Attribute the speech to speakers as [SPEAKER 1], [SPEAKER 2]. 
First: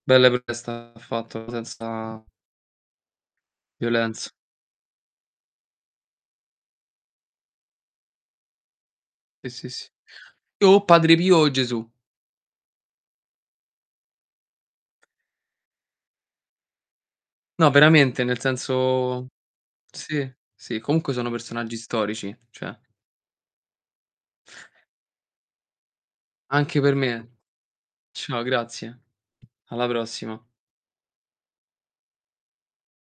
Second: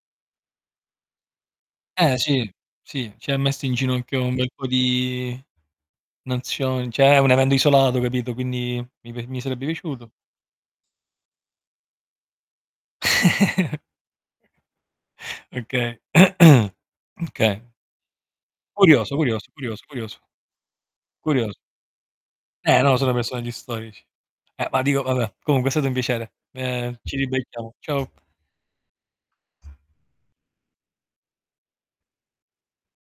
[SPEAKER 1] Bella perché è stato fatto
[SPEAKER 2] Eh
[SPEAKER 1] senza
[SPEAKER 2] sì, sì, ci ha messo in ginocchio
[SPEAKER 1] violenz
[SPEAKER 2] un bel po' di nazioni. Cioè, è un evento, isolato, capito, quindi mi p mi
[SPEAKER 1] Sì,
[SPEAKER 2] sarebbe
[SPEAKER 1] sì, s
[SPEAKER 2] piaciuto.
[SPEAKER 1] o Padre Pio o Gesù.
[SPEAKER 2] Okay. Okay.
[SPEAKER 1] No, veramente, nel
[SPEAKER 2] Curioso,
[SPEAKER 1] senso
[SPEAKER 2] curioso, curioso, curioso.
[SPEAKER 1] sì, sì comunque sono
[SPEAKER 2] Curioso.
[SPEAKER 1] personaggi storici, cioè.
[SPEAKER 2] Eh, no, solo personaggi storici. Eh, ma dico vabbè, comunque è stato un piacere.
[SPEAKER 1] Anche per
[SPEAKER 2] Ehm, ci
[SPEAKER 1] me.
[SPEAKER 2] ribecchiamo. Ciao.
[SPEAKER 1] Ciao, grazie. Alla prossima.